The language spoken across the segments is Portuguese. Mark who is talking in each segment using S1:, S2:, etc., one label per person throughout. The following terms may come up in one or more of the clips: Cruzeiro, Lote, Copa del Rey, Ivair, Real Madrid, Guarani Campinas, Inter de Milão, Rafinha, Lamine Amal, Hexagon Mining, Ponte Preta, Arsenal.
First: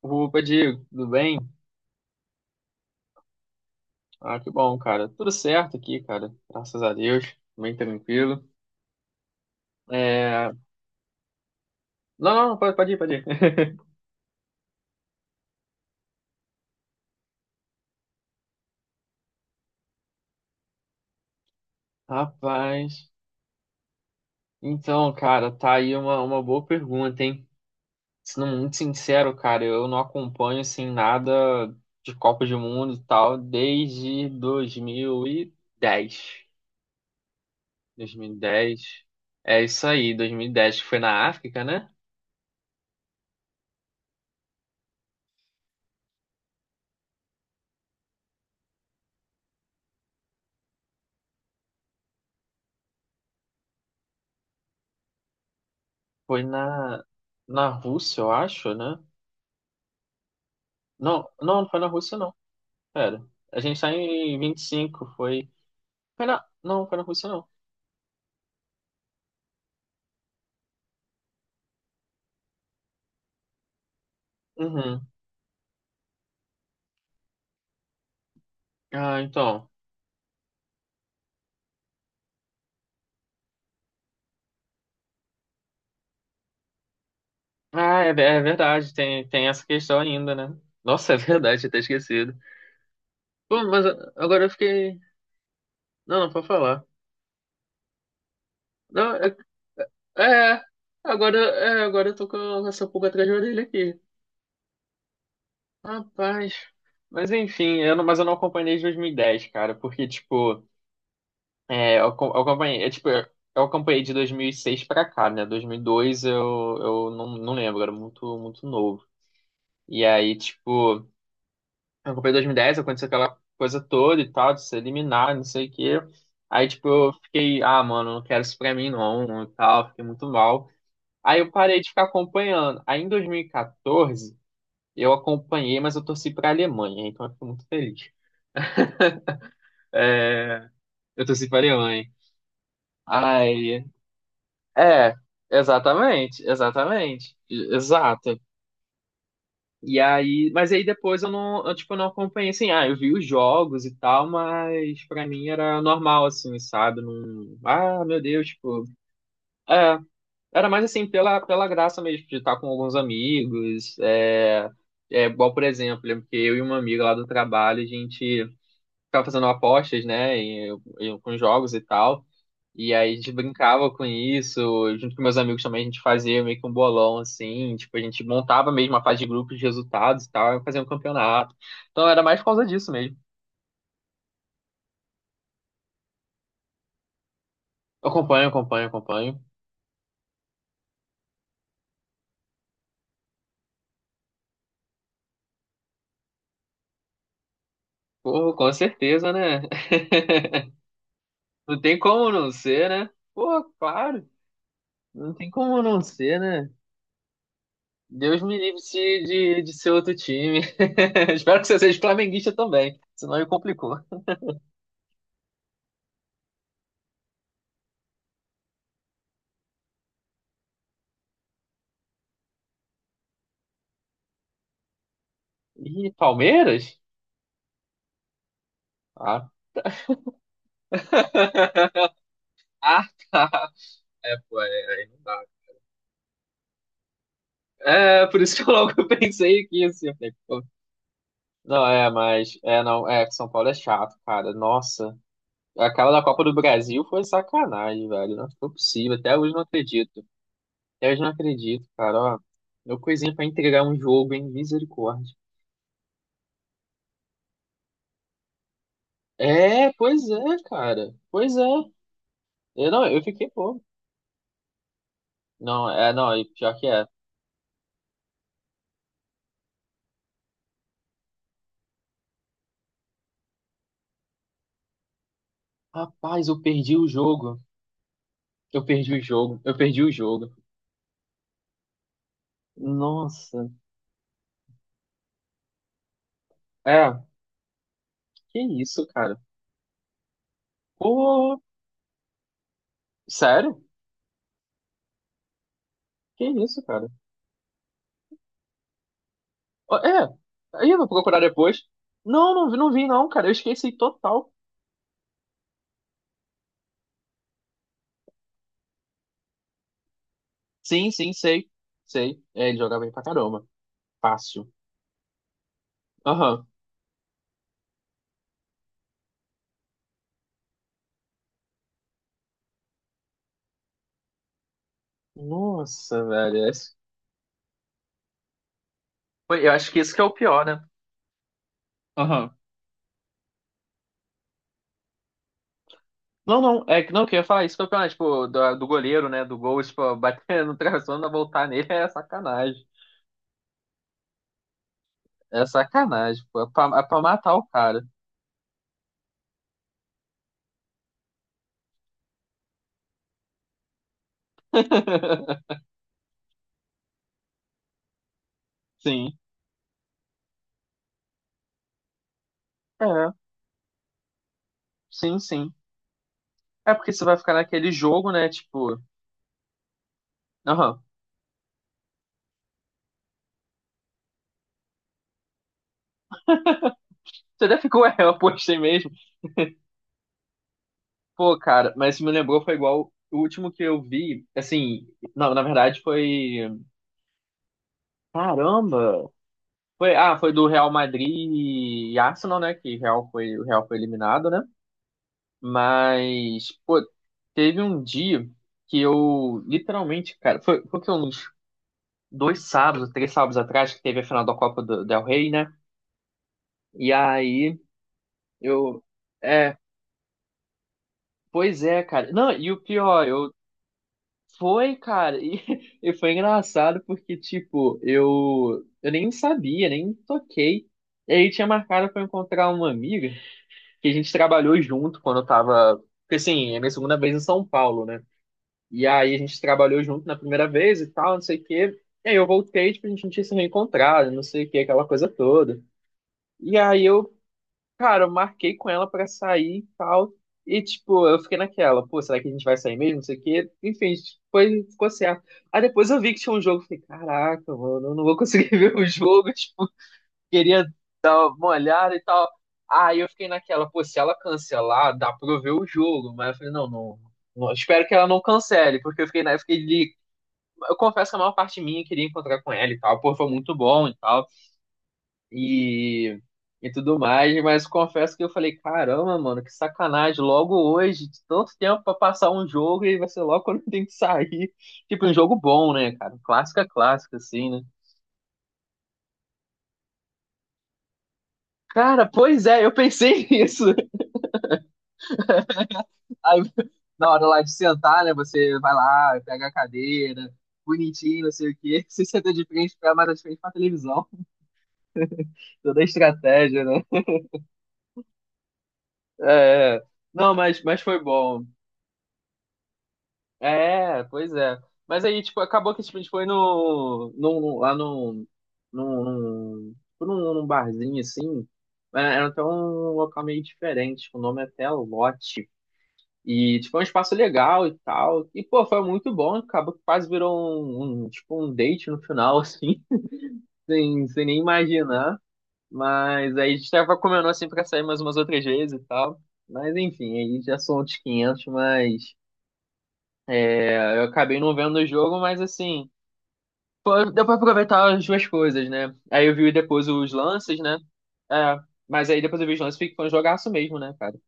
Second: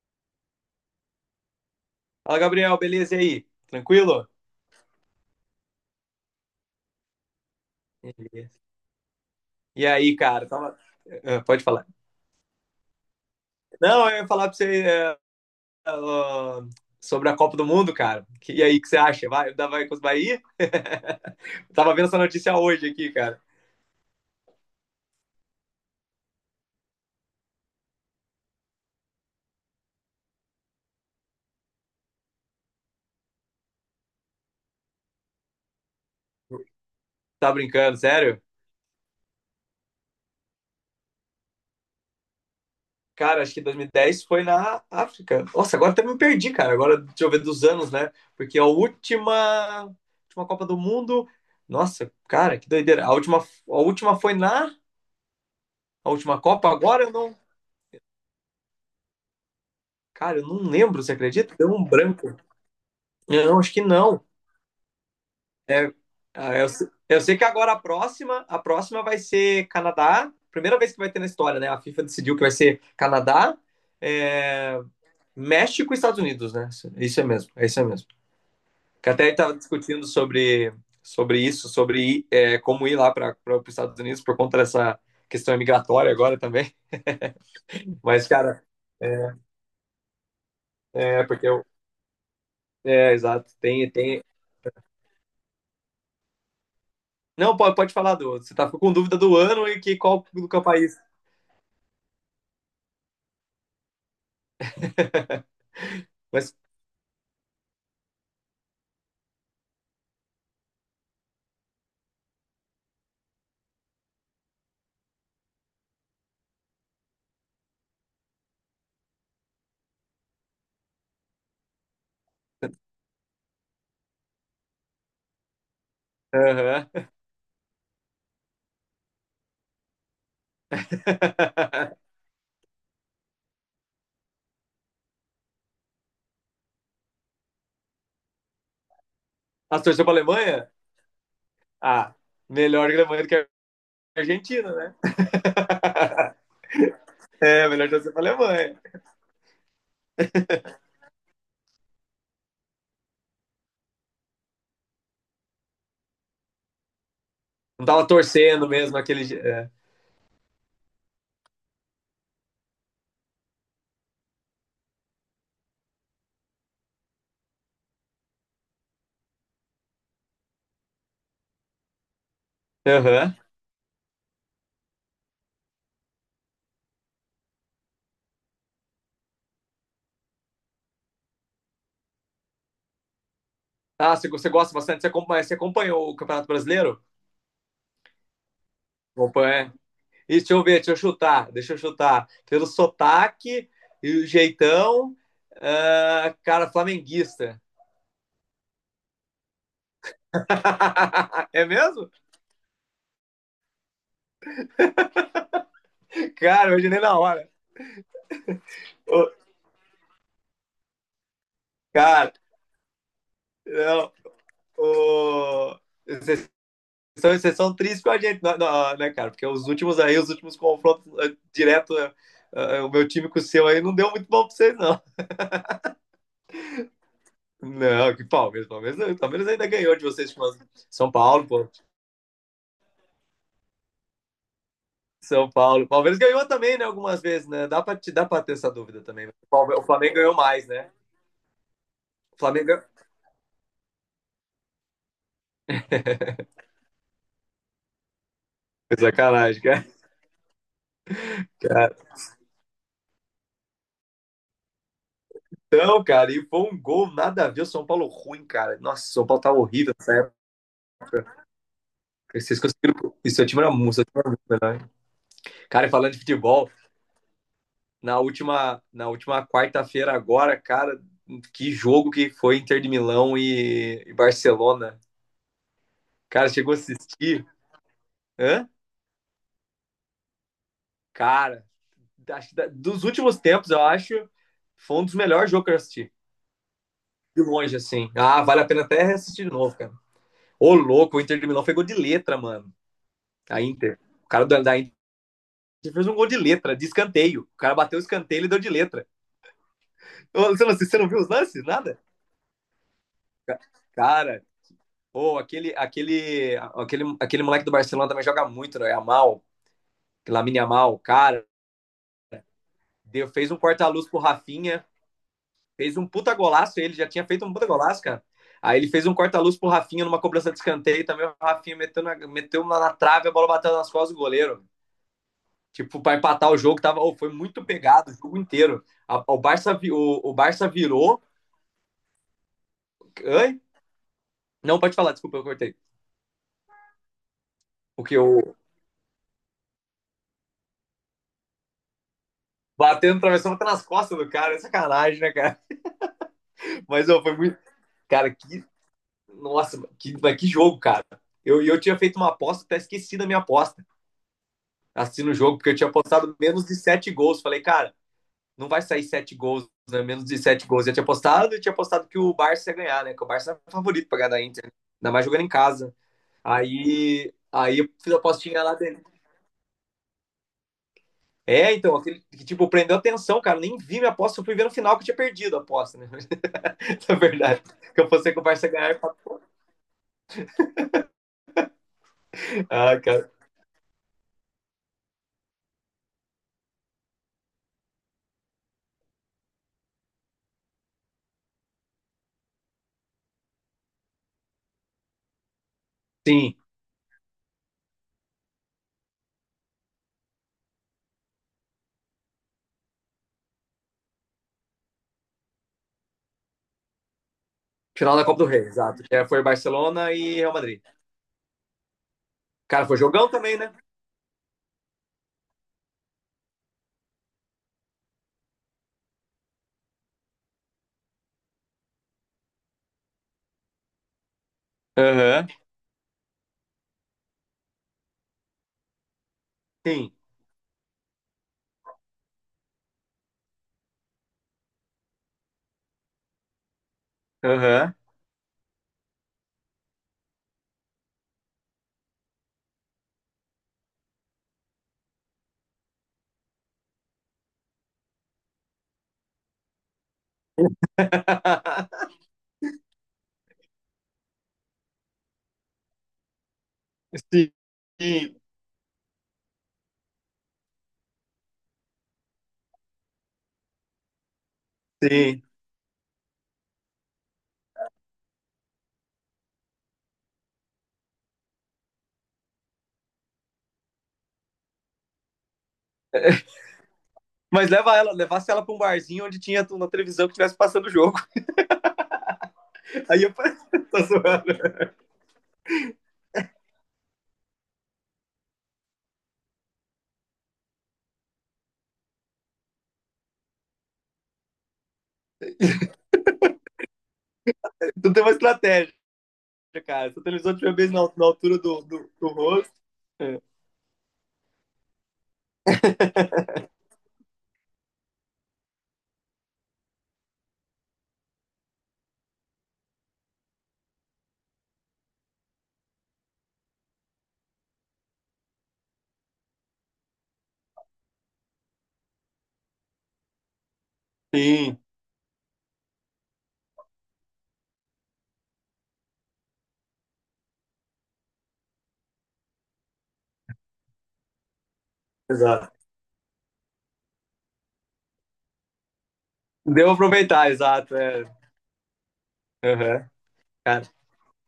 S1: Opa, Diego, tudo bem?
S2: Fala, Gabriel, beleza? E aí? Tranquilo?
S1: Ah, que bom, cara. Tudo certo aqui, cara. Graças a Deus, bem tranquilo.
S2: Beleza. E aí, cara?
S1: É...
S2: Tava. Ah, pode falar.
S1: Não, não, não, pode ir, pode ir.
S2: Não, eu ia falar pra você ah, sobre a Copa do Mundo, cara. E aí, o que você acha? Vai com os Bahia? Tava vendo essa notícia hoje
S1: Rapaz.
S2: aqui, cara.
S1: Então, cara, tá aí uma boa pergunta, hein? Sendo muito sincero, cara, eu não acompanho, assim, nada de Copa do Mundo e tal desde 2010.
S2: Tá brincando, sério?
S1: 2010. É isso aí, 2010, que foi na África, né?
S2: Cara, acho que 2010 foi na África. Nossa, agora até me perdi, cara. Agora, deixa eu ver dos anos, né? Porque a última Copa do Mundo. Nossa, cara, que doideira. A última foi na. A última
S1: Foi
S2: Copa agora
S1: na,
S2: eu não.
S1: na Rússia, eu acho, né?
S2: Cara, eu não lembro, você
S1: Não,
S2: acredita?
S1: não, não
S2: Deu
S1: foi
S2: um
S1: na Rússia, não.
S2: branco.
S1: Pera.
S2: Não,
S1: A
S2: acho
S1: gente
S2: que
S1: tá
S2: não.
S1: em 25, foi. Foi na.
S2: Ah, Eu,
S1: Não,
S2: se-
S1: foi na
S2: eu
S1: Rússia,
S2: sei que
S1: não.
S2: agora a próxima vai ser Canadá. Primeira vez que vai ter na história, né? A FIFA decidiu que vai ser Canadá, é,
S1: Uhum.
S2: México e Estados Unidos, né? Isso é mesmo, é isso é mesmo. Que
S1: Ah,
S2: até estava
S1: então.
S2: discutindo sobre isso, sobre ir, como ir lá para os Estados Unidos por conta dessa questão migratória agora também.
S1: Ah, é,
S2: Mas,
S1: é
S2: cara,
S1: verdade, tem essa questão ainda, né? Nossa, é
S2: é porque
S1: verdade,
S2: eu.
S1: tinha até esquecido.
S2: É, exato.
S1: Pô, mas
S2: Tem, tem,
S1: agora eu fiquei. Não, não, pode falar.
S2: Não, pode falar do outro. Você tá ficou com
S1: Não,
S2: dúvida
S1: é.
S2: do ano e que, qual do que
S1: é,
S2: é país.
S1: agora eu tô com essa pulga atrás da orelha aqui. Rapaz.
S2: Mas.
S1: Mas enfim, eu não, mas eu não acompanhei desde 2010, cara, porque, tipo. É, eu acompanhei, é, tipo, eu acompanhei de 2006 pra cá, né? 2002 eu não, não lembro, era muito, muito novo. E aí, tipo, eu acompanhei 2010, aconteceu aquela coisa toda e tal, de ser eliminado, não sei o quê. Aí, tipo,
S2: Aham.
S1: eu fiquei, ah, mano, não quero isso pra mim não, e tal, fiquei muito mal. Aí eu parei de ficar acompanhando. Aí em 2014, eu acompanhei, mas eu torci pra Alemanha, então eu fico muito feliz.
S2: Ah, você torceu pra
S1: É,
S2: Alemanha?
S1: eu torci pra Alemanha.
S2: Ah, melhor Alemanha do que a
S1: Ai.
S2: Argentina, né?
S1: É, exatamente, exatamente,
S2: É, melhor torcer pra
S1: exato.
S2: Alemanha.
S1: E aí, mas aí depois eu, tipo, não acompanhei, assim, ah, eu vi os jogos e tal, mas pra mim era normal, assim, sabe? Não,
S2: Não
S1: ah,
S2: tava
S1: meu Deus,
S2: torcendo
S1: tipo,
S2: mesmo aquele dia.
S1: é, era mais assim, pela graça mesmo, de estar com alguns amigos, é igual, por exemplo, lembro que eu e uma amiga lá do trabalho, a gente ficava fazendo apostas, né, e com jogos e tal. E
S2: É.
S1: aí a gente
S2: Aham.
S1: brincava com isso, junto com meus amigos também a gente fazia meio que um bolão assim, tipo, a gente montava mesmo a fase de grupos de resultados e tal, e fazia um campeonato. Então era mais por causa disso mesmo.
S2: Ah, você gosta bastante? Você acompanha, você acompanhou o Campeonato Brasileiro?
S1: Eu acompanho, acompanho, acompanho.
S2: Acompanha. E deixa eu ver, deixa eu chutar. Pelo sotaque e o jeitão, ah, cara, flamenguista.
S1: Pô, com certeza, né?
S2: É
S1: Não tem
S2: mesmo?
S1: como não ser, né? Pô, claro, não tem como não ser, né?
S2: Cara, hoje nem na hora.
S1: Deus me livre
S2: Ô,
S1: de ser outro time. Espero que você seja
S2: cara,
S1: flamenguista também, senão aí complicou.
S2: não. Ô, Vocês vocês são tristes com a gente, não, não, né, cara? Porque os últimos confrontos, direto, o meu time com o seu aí não deu muito bom pra vocês, não.
S1: Ih, Palmeiras?
S2: Não, que Palmeiras, Palmeiras, não, Palmeiras
S1: Ah.
S2: ainda ganhou de vocês com São Paulo, pô.
S1: Ah, tá. É, pô, é, aí não dá.
S2: São Paulo. Palmeiras ganhou também, né, algumas vezes, né? Dá pra, te,
S1: É,
S2: dá
S1: por
S2: pra ter
S1: isso que
S2: essa
S1: eu logo
S2: dúvida também.
S1: pensei
S2: O
S1: que assim, eu
S2: Flamengo
S1: falei,
S2: ganhou
S1: pô.
S2: mais, né?
S1: Não,
S2: O Flamengo ganhou.
S1: é, que São Paulo é chato, cara. Nossa, aquela da Copa do Brasil foi sacanagem, velho. Não foi possível, até hoje não
S2: Sacanagem,
S1: acredito. Até hoje não acredito,
S2: cara.
S1: cara, ó. Meu coisinha pra entregar um jogo, hein, misericórdia.
S2: Então, cara, e foi um gol nada a ver. O São Paulo ruim, cara. Nossa, o São Paulo tava
S1: É,
S2: horrível nessa
S1: pois
S2: época.
S1: é, cara. Pois é.
S2: Vocês
S1: Eu, não,
S2: conseguiram.
S1: eu
S2: E seu
S1: fiquei,
S2: time era
S1: pô.
S2: muito, seu time era muito melhor, hein? Cara,
S1: Não,
S2: e
S1: é,
S2: falando de
S1: não, e
S2: futebol,
S1: pior que é.
S2: na última quarta-feira agora, cara, que jogo que foi Inter de Milão e Barcelona.
S1: Rapaz,
S2: Cara,
S1: eu
S2: chegou a
S1: perdi o
S2: assistir.
S1: jogo.
S2: Hã?
S1: Eu perdi o jogo, eu perdi o jogo.
S2: Cara, acho que dos últimos
S1: Nossa.
S2: tempos, eu acho, foi um dos melhores jogos que eu assisti.
S1: É,
S2: De longe, assim. Ah,
S1: que
S2: vale a pena
S1: isso,
S2: até
S1: cara?
S2: assistir de novo, cara. Ô, louco, o Inter de
S1: Pô,
S2: Milão pegou de letra, mano. A
S1: sério?
S2: Inter. O cara da Inter. Ele fez um gol de
S1: Que
S2: letra,
S1: isso,
S2: de
S1: cara?
S2: escanteio. O cara bateu o escanteio e deu de letra.
S1: Ó,
S2: Ô, Luciano,
S1: aí eu
S2: você
S1: vou
S2: não viu os
S1: procurar
S2: lances?
S1: depois.
S2: Nada?
S1: Não, não, não vi não, cara. Eu esqueci
S2: Cara,
S1: total.
S2: aquele moleque do Barcelona também joga muito, né? Lamine Amal,
S1: Sim, sim,
S2: cara.
S1: sei. Sei. É, ele joga bem pra
S2: Fez um
S1: caramba.
S2: corta-luz pro
S1: Fácil.
S2: Rafinha, fez um puta
S1: Aham.
S2: golaço, ele já tinha feito um puta golaço, cara. Aí ele fez um corta-luz pro Rafinha numa cobrança de escanteio, também o Rafinha meteu na trave, a bola bateu nas costas do goleiro. Tipo, para
S1: Nossa,
S2: empatar o
S1: velho.
S2: jogo, tava, foi muito pegado o jogo inteiro. A- o,
S1: Eu
S2: Barça,
S1: acho que isso que é
S2: o,
S1: o
S2: o
S1: pior,
S2: Barça
S1: né?
S2: virou.
S1: Aham.
S2: Não, pode falar, desculpa, eu cortei.
S1: Não, não, é que não, que eu ia falar isso que é o pior, né?
S2: Porque
S1: Tipo,
S2: eu
S1: do goleiro, né? Do gol, tipo, bater no travessão e voltar nele é sacanagem.
S2: batendo, travessão, até nas costas do cara. É sacanagem, né, cara?
S1: É sacanagem, pô. É pra, é
S2: Mas,
S1: pra
S2: ó, foi
S1: matar
S2: muito.
S1: o cara.
S2: Cara, que. Nossa, mas que jogo, cara. Eu tinha feito uma aposta, até esqueci da minha aposta. Assistindo o jogo, porque eu tinha apostado menos de sete gols. Falei, cara, não vai sair
S1: Sim.
S2: sete gols, né? Menos de sete gols. Eu tinha apostado que o Barça ia ganhar, né? Que o
S1: É,
S2: Barça era favorito pra ganhar da Inter. Ainda mais
S1: sim,
S2: jogando em
S1: sim.
S2: casa.
S1: É porque você
S2: Aí,
S1: vai ficar
S2: aí eu
S1: naquele
S2: fiz a
S1: jogo, né?
S2: apostinha lá.
S1: Tipo, aham.
S2: É, então, aquele que, tipo, prendeu atenção, cara. Nem vi minha aposta, eu fui ver no final que eu tinha perdido a aposta, né? Na verdade.
S1: Você até
S2: Que
S1: ficou,
S2: eu
S1: é, eu
S2: pensei que o Barça ia
S1: apostei
S2: ganhar.
S1: mesmo. Pô, cara, mas se me lembrou, foi
S2: Ah,
S1: igual
S2: cara.
S1: o último que eu vi. Assim, não, na verdade foi. Caramba! Foi do Real Madrid e Arsenal, né? O Real foi eliminado, né?
S2: Sim,
S1: Mas, pô, teve um dia que eu literalmente, cara, foi que uns dois sábados, três sábados atrás, que teve a final da Copa do Del Rey, né? E aí
S2: final da Copa do Rei, exato.
S1: eu.
S2: É, foi
S1: É,
S2: Barcelona e Real Madrid.
S1: pois é, cara. Não, e o
S2: Cara, foi
S1: pior,
S2: jogão
S1: eu.
S2: também, né?
S1: Foi, cara, e, e foi engraçado porque, tipo, eu nem sabia, nem toquei. E aí tinha marcado pra eu encontrar uma amiga que a gente trabalhou junto quando eu
S2: Aham.
S1: tava. Porque assim, é minha segunda vez em São Paulo, né? E aí a gente trabalhou
S2: Sim.
S1: junto na primeira vez e tal, não sei o quê. E aí eu voltei, tipo, a gente não tinha se reencontrado, não sei o quê, aquela coisa toda. E aí eu
S2: Aham.
S1: Cara, eu marquei com ela pra sair e tal. E, tipo, eu fiquei naquela, pô, será que a gente vai sair mesmo? Não sei o quê. Enfim, ficou certo. Aí depois eu vi que tinha um jogo. Falei, caraca, mano, eu não vou conseguir ver o jogo. Tipo, queria dar uma olhada e tal. Aí eu fiquei naquela, pô, se ela cancelar, dá pra eu ver o jogo. Mas eu falei, não, não.
S2: Sim,
S1: Não, espero que ela
S2: sim.
S1: não cancele, porque eu fiquei, né, eu fiquei ali. Eu confesso que a maior parte minha queria encontrar com ela e tal. Pô, foi muito bom e tal
S2: Sim.
S1: e, e tudo mais, mas confesso que eu falei, caramba, mano, que sacanagem, logo hoje, de tanto tempo pra passar um jogo e vai ser logo quando tem que sair. Tipo, um jogo bom, né, cara? Clássica, clássica,
S2: Mas
S1: assim, né?
S2: leva ela, levasse ela pra um barzinho onde tinha uma televisão que estivesse passando o jogo.
S1: Cara, pois é, eu
S2: Aí eu
S1: pensei
S2: falei,
S1: nisso.
S2: tô zoando.
S1: Aí, na hora lá de sentar, né, você vai lá, pega a cadeira, bonitinho, não sei o quê, você senta de frente pra mais de frente pra televisão. Toda a estratégia, né?
S2: Tu tem uma estratégia,
S1: É, é.
S2: cara. Se a
S1: Não,
S2: televisão tiver
S1: mas,
S2: bem
S1: mas
S2: na,
S1: foi
S2: na altura
S1: bom.
S2: do rosto. É.
S1: É, pois é. Mas aí, tipo, acabou que tipo, a gente foi no, no, lá no, no, no, tipo, num, num barzinho, assim. Era até um local meio diferente, tipo, o nome é até Lote. E, tipo, é um espaço legal e tal. E, pô, foi muito bom. Acabou que quase virou um date no final, assim, sem nem
S2: Sim,
S1: imaginar. Mas aí a gente tava comendo, assim, pra sair mais umas outras vezes e tal. Mas, enfim, aí já são outros 500. Eu acabei não vendo o jogo, mas
S2: exato.
S1: assim, pô, deu pra aproveitar as duas coisas, né? Aí eu vi
S2: Deu pra
S1: depois os
S2: aproveitar,
S1: lances,
S2: exato.
S1: né?
S2: É.
S1: É, mas aí depois eu vi os lances,
S2: Aham.
S1: foi um jogaço
S2: Cara,
S1: mesmo, né, cara?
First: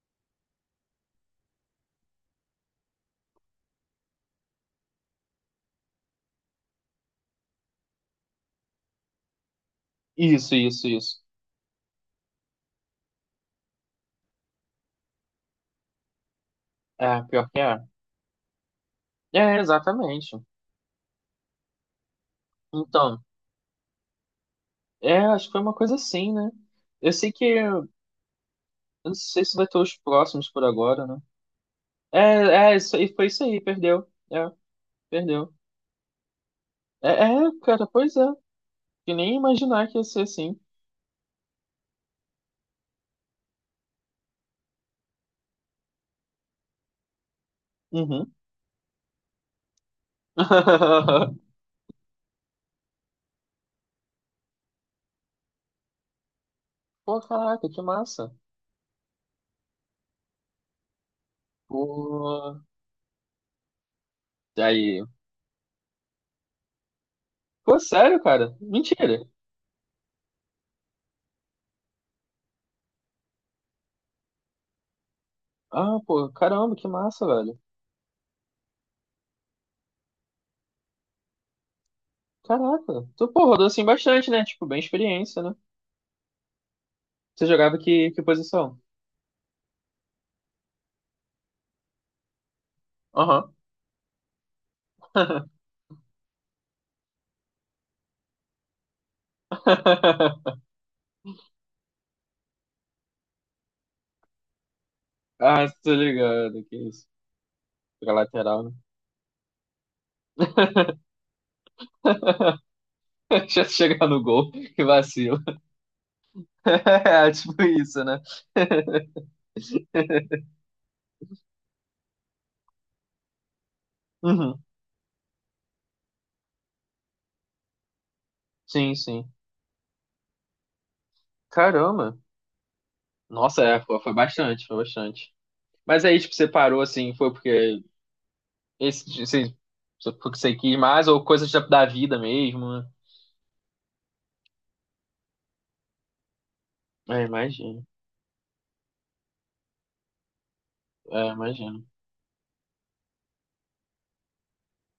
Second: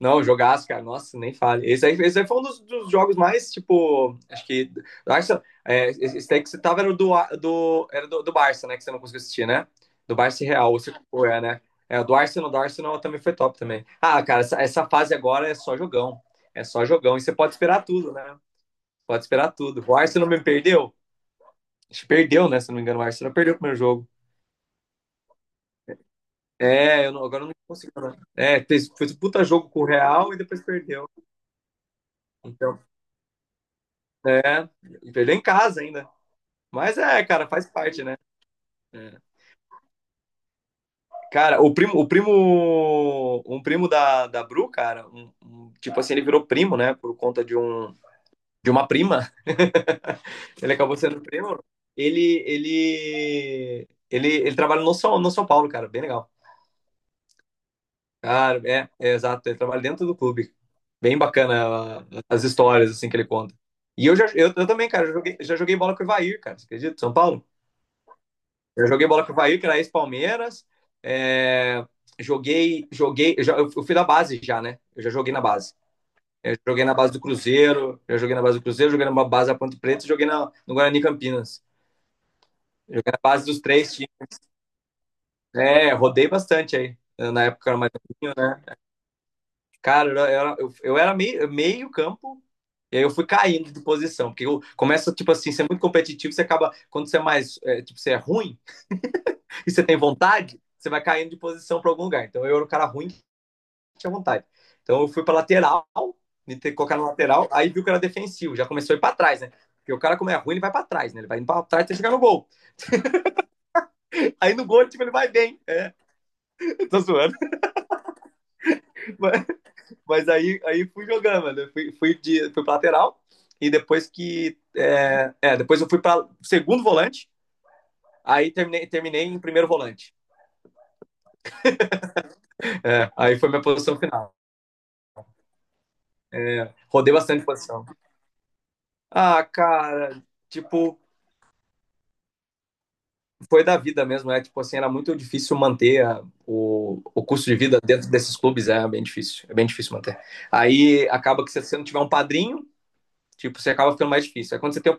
S2: não, jogaço, cara. Nossa, nem fale. Esse aí foi um dos jogos mais, tipo, acho que. Barça, esse daí que você tava era o do Barça, né? Que você não conseguiu assistir, né? Do Barça e
S1: Isso,
S2: Real,
S1: isso,
S2: você
S1: isso.
S2: foi, é, né? É, o do Arsenal também foi top também. Ah, cara, essa fase agora é só jogão. É só jogão. E
S1: É,
S2: você
S1: pior
S2: pode
S1: que é.
S2: esperar tudo, né? Pode esperar
S1: É,
S2: tudo. O Arsenal
S1: exatamente.
S2: me perdeu? Acho que perdeu, né? Se eu não me engano, o
S1: Então,
S2: Arsenal perdeu o primeiro jogo.
S1: é, acho que foi uma coisa assim, né?
S2: É,
S1: Eu
S2: eu não-
S1: sei
S2: agora
S1: que,
S2: eu não
S1: eu
S2: consigo lembrar. É, fez
S1: não
S2: um puta
S1: sei se vai
S2: jogo
S1: ter
S2: com o
S1: os
S2: Real e
S1: próximos
S2: depois
S1: por agora,
S2: perdeu.
S1: né? É, é,
S2: Então,
S1: isso, foi isso aí, perdeu. É,
S2: é, e perdeu em
S1: perdeu.
S2: casa ainda. Mas
S1: É,
S2: é, cara,
S1: é,
S2: faz
S1: cara,
S2: parte,
S1: pois
S2: né?
S1: é. Que
S2: É.
S1: nem imaginar que ia ser assim.
S2: Cara, um primo da Bru, cara, tipo assim, ele virou primo, né? Por conta de um,
S1: Uhum.
S2: de uma prima. Ele acabou sendo primo. Ele trabalha no São Paulo, cara, bem legal.
S1: Pô, caraca, que massa.
S2: Cara, é exato. Ele trabalha dentro do clube. Bem bacana, as
S1: Pô.
S2: histórias assim que ele conta. E eu também,
S1: Aí.
S2: cara, já joguei bola com o Ivair, cara. Você acredita? São Paulo?
S1: Pô, sério, cara?
S2: Eu joguei bola
S1: Mentira.
S2: com o Ivair, que era ex-Palmeiras. É, joguei. Eu fui da base já, né? Eu já joguei na base.
S1: Ah, pô,
S2: Eu
S1: caramba,
S2: joguei
S1: que
S2: na base do
S1: massa, velho.
S2: Cruzeiro, já joguei na base do Cruzeiro, joguei na base da Ponte Preta, joguei no Guarani Campinas.
S1: Caraca.
S2: Joguei na
S1: Tu, pô,
S2: base dos
S1: rodou assim
S2: três times.
S1: bastante, né? Tipo, bem experiência, né?
S2: É, rodei bastante aí. Na
S1: Você
S2: época eu
S1: jogava
S2: era mais
S1: que
S2: novinho, né?
S1: posição?
S2: Cara, eu era meio, meio campo, e aí eu fui
S1: Aham.
S2: caindo de posição, porque eu começa, tipo assim, ser muito competitivo, você acaba, quando você é mais, tipo, você é ruim e você tem vontade, você vai caindo de posição para algum lugar. Então eu era um cara ruim que tinha vontade. Então eu fui para
S1: Ah,
S2: lateral,
S1: tô ligado, que
S2: colocar na
S1: isso.
S2: lateral, aí viu que era
S1: Joga
S2: defensivo,
S1: lateral,
S2: já
S1: né?
S2: começou a ir para trás, né? Porque o cara, como é ruim, ele vai para trás, né? Ele vai indo pra trás até chegar no gol.
S1: Já chegar no gol,
S2: Aí no
S1: que
S2: gol, tipo, ele vai
S1: vacilo.
S2: bem. Tô
S1: É,
S2: zoando.
S1: tipo isso, né?
S2: Mas aí fui jogando, mano. Eu fui pra lateral. E depois que.
S1: Uhum.
S2: Depois eu fui pra segundo volante. Aí terminei,
S1: Sim,
S2: terminei
S1: sim.
S2: em primeiro volante.
S1: Caramba.
S2: É, aí foi minha
S1: Nossa, é,
S2: posição
S1: foi
S2: final.
S1: bastante, foi bastante. Mas aí, tipo, você
S2: É,
S1: parou assim,
S2: rodei
S1: foi
S2: bastante
S1: porque
S2: posição.
S1: esse,
S2: Ah,
S1: esse,
S2: cara,
S1: você quis
S2: tipo,
S1: mais ou coisa da vida mesmo, né?
S2: foi da vida mesmo. É tipo assim, era muito difícil manter a- o,
S1: É,
S2: o custo de vida
S1: imagino.
S2: dentro desses clubes. É bem difícil. É bem difícil manter. Aí
S1: É,
S2: acaba que se você não
S1: imagino.
S2: tiver um padrinho, tipo, você acaba ficando mais difícil. Aí quando você tem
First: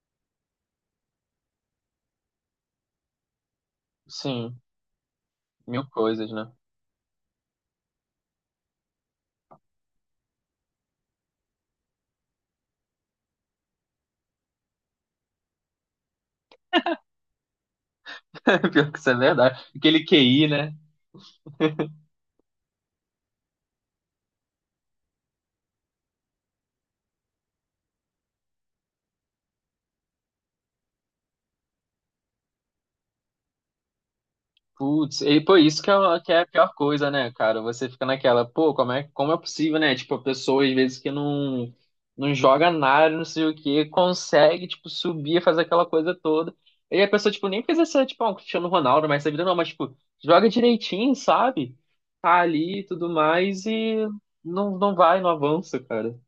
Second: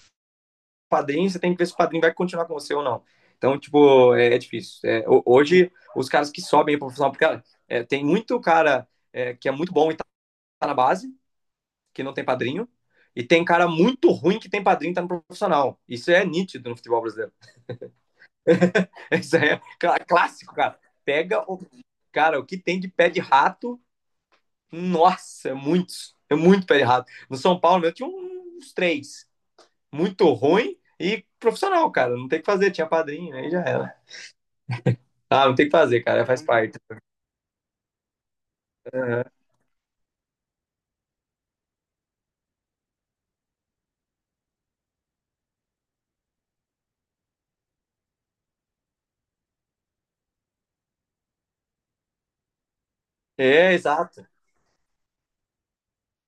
S2: padrinho, você tem que ver se o padrinho vai continuar com você ou não. Então, tipo, é
S1: Sim,
S2: difícil. É, hoje,
S1: mil
S2: os caras
S1: coisas,
S2: que
S1: né?
S2: sobem para profissional, porque tem muito cara, que é muito bom e tá na base, que não tem padrinho, e tem cara muito ruim que tem padrinho e tá no profissional. Isso é nítido no futebol brasileiro.
S1: Pior que isso é
S2: Isso
S1: verdade.
S2: é
S1: Aquele QI,
S2: clássico,
S1: né?
S2: cara. Pega o. Cara, o que tem de pé de rato, nossa, é muitos. É muito pé de rato. No São Paulo, eu tinha uns três. Muito ruim e profissional, cara. Não tem o que fazer, tinha padrinho, aí já era.
S1: Putz, e
S2: Ah,
S1: pô,
S2: não tem o que
S1: isso que é,
S2: fazer, cara,
S1: que é
S2: faz
S1: a pior
S2: parte.
S1: coisa, né, cara? Você fica naquela, pô,
S2: Aham.
S1: como é possível, né? Tipo, a pessoa às vezes que não joga nada, não sei o quê, consegue, tipo, subir, fazer aquela coisa toda. E a pessoa, tipo, nem fez essa, tipo, ah, um Cristiano Ronaldo, mas essa vida não, mas, tipo, joga direitinho, sabe? Tá ali e tudo mais
S2: É,
S1: e
S2: exato.
S1: não vai, não avança, cara.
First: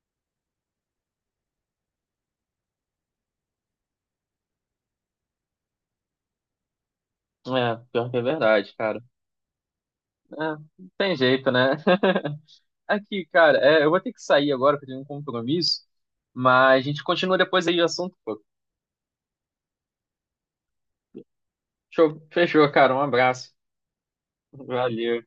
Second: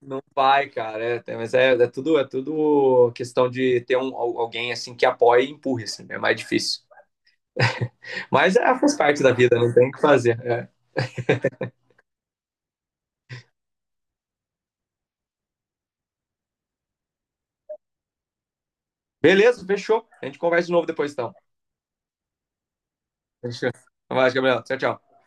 S2: Não vai, cara. É, mas é tudo questão de ter alguém assim que apoie e empurre, assim, é mais difícil.
S1: É, pior que é
S2: Mas
S1: verdade,
S2: é, faz
S1: cara.
S2: parte da vida, não tem o que
S1: É,
S2: fazer. É.
S1: não tem jeito, né? Aqui, cara, é, eu vou ter que sair agora porque eu tenho um compromisso, mas a gente continua depois aí o assunto, pô.
S2: Beleza, fechou. A gente conversa de novo depois, então.
S1: Show, fechou, cara. Um abraço.
S2: Fechou. Vai, Gabriel. Tchau, tchau.
S1: Valeu.